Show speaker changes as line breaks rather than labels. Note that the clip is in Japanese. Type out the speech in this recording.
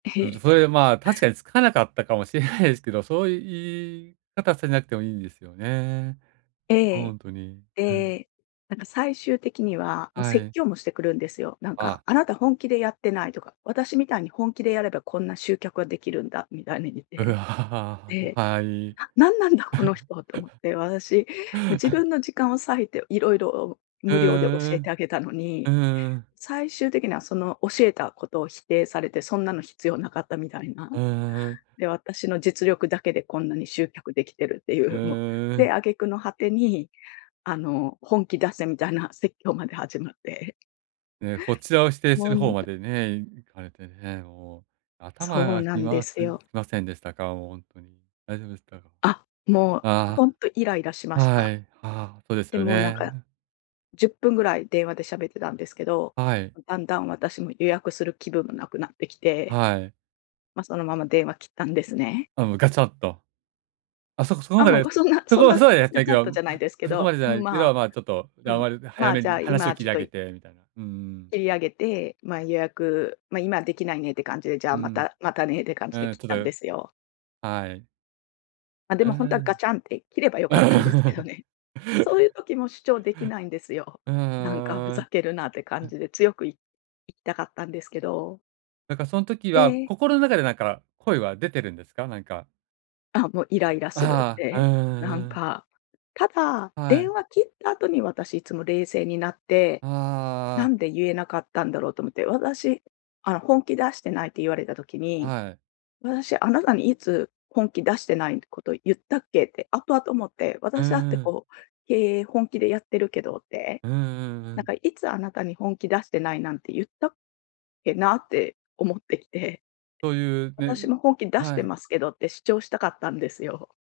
え
うん、
へ。
それでまあ、確かにつかなかったかもしれないですけど、そういう言い方されなくてもいいんですよね。
え
ほ
え。
んとに。うん。
で、なんか最終的には、もう
は
説
い。
教もしてくるんですよ。なんか
あ。
「あなた本気でやってない」とか「私みたいに本気でやればこんな集客は出来るんだ」みたいに言っ
う
て、
わ、あ
で、
あ、はい。
「あ、なんなんだこの人！」と思っ て、私、自 分の時間を割いて色々
う
無料で教
ー
えて
ん、
あげたの
う
に、
ん。うーん。
最終的にはその教えたことを否定されて「そんなの必要無かった」みたいな。
う、ううん。
で「私の実力だけでこんなに集客出来てる」ってい
う
う、もう、
ー
で、
ん。
挙げ句の果てにあの「本気出せ」みたいな説教まで始まって。
ええ、こちらを否定す
もう、
る方
な
ま
て
でね、行かれてね、もう頭
そう
が
な
き
んで
ます
す
き
よ。
ませんでしたか？もうほんとに。大丈夫でしたか？
あ、もう
あ
ほんとイライラしま
あ
し
は
た。
い、ああ、そうです
で
よ
もなんか、
ね。
10分ぐらい電話で喋ってたんですけど、
あ、はい。
だんだん私も予約する気分も無くなってきて、
はい。
ま、そのまま電話切ったんですね。
あ、もうガチャッと。あ、そこその
あ、
他
もう、
で
がそんな
そ
そ
こ
ん
は
な、
そうやっさ
や
いけ
たっ
ど
たじ
む
ゃないですけ
そこま
ど
でじゃ
う
な
ん、
いけど、
まあ、
まあ、ちょっと
う
やん
ん、
わり早
ま、
め
じゃ
に
あ、今
話を
は
切
ちょっ
り上
と
げ
い
て、みたいな。ううん。
切り上げて、ま、予約、ま、今出来ないねって感じで、じゃあ、
う
ま
ん。
たまたねって感じで
ええ、
切っ
た
たん
だ
ですよ。
はい。
ま、で
う
もほんとはガ
ん。
チャンって、切れば良かったんですけど ね。そういう時も主張出来ないんですよ。
う
なんか、ふ
ー
ざ
ん。
けるなって
う
感
ん。
じで強くいいったんですけど。
なんかその時
え
は、
え。
心の中でなんか、声は出てるんですか？なんか。
あ、もうイライラするっ
ああ、う
て。なん
んうん。
か、ただ、
は
電
い。
話切った後に私いつも冷静になって、
あ
な
あ。
んで言えなかったんだろうと思って。私、あの、本気出してないって言われた時に、
はい。
私あなたにいつ本気出してないこと言ったっけって、後々思って、
う
私だって
んうん。
こう、経営本気でやってるけどって。
うんうんう
なん
ん。
かいつあなたに、本気出してないなんて言ったっけなって思ってきて、
そういうね、
私も本気出し
は
て
い。
ますけどって主張したかったんですよ。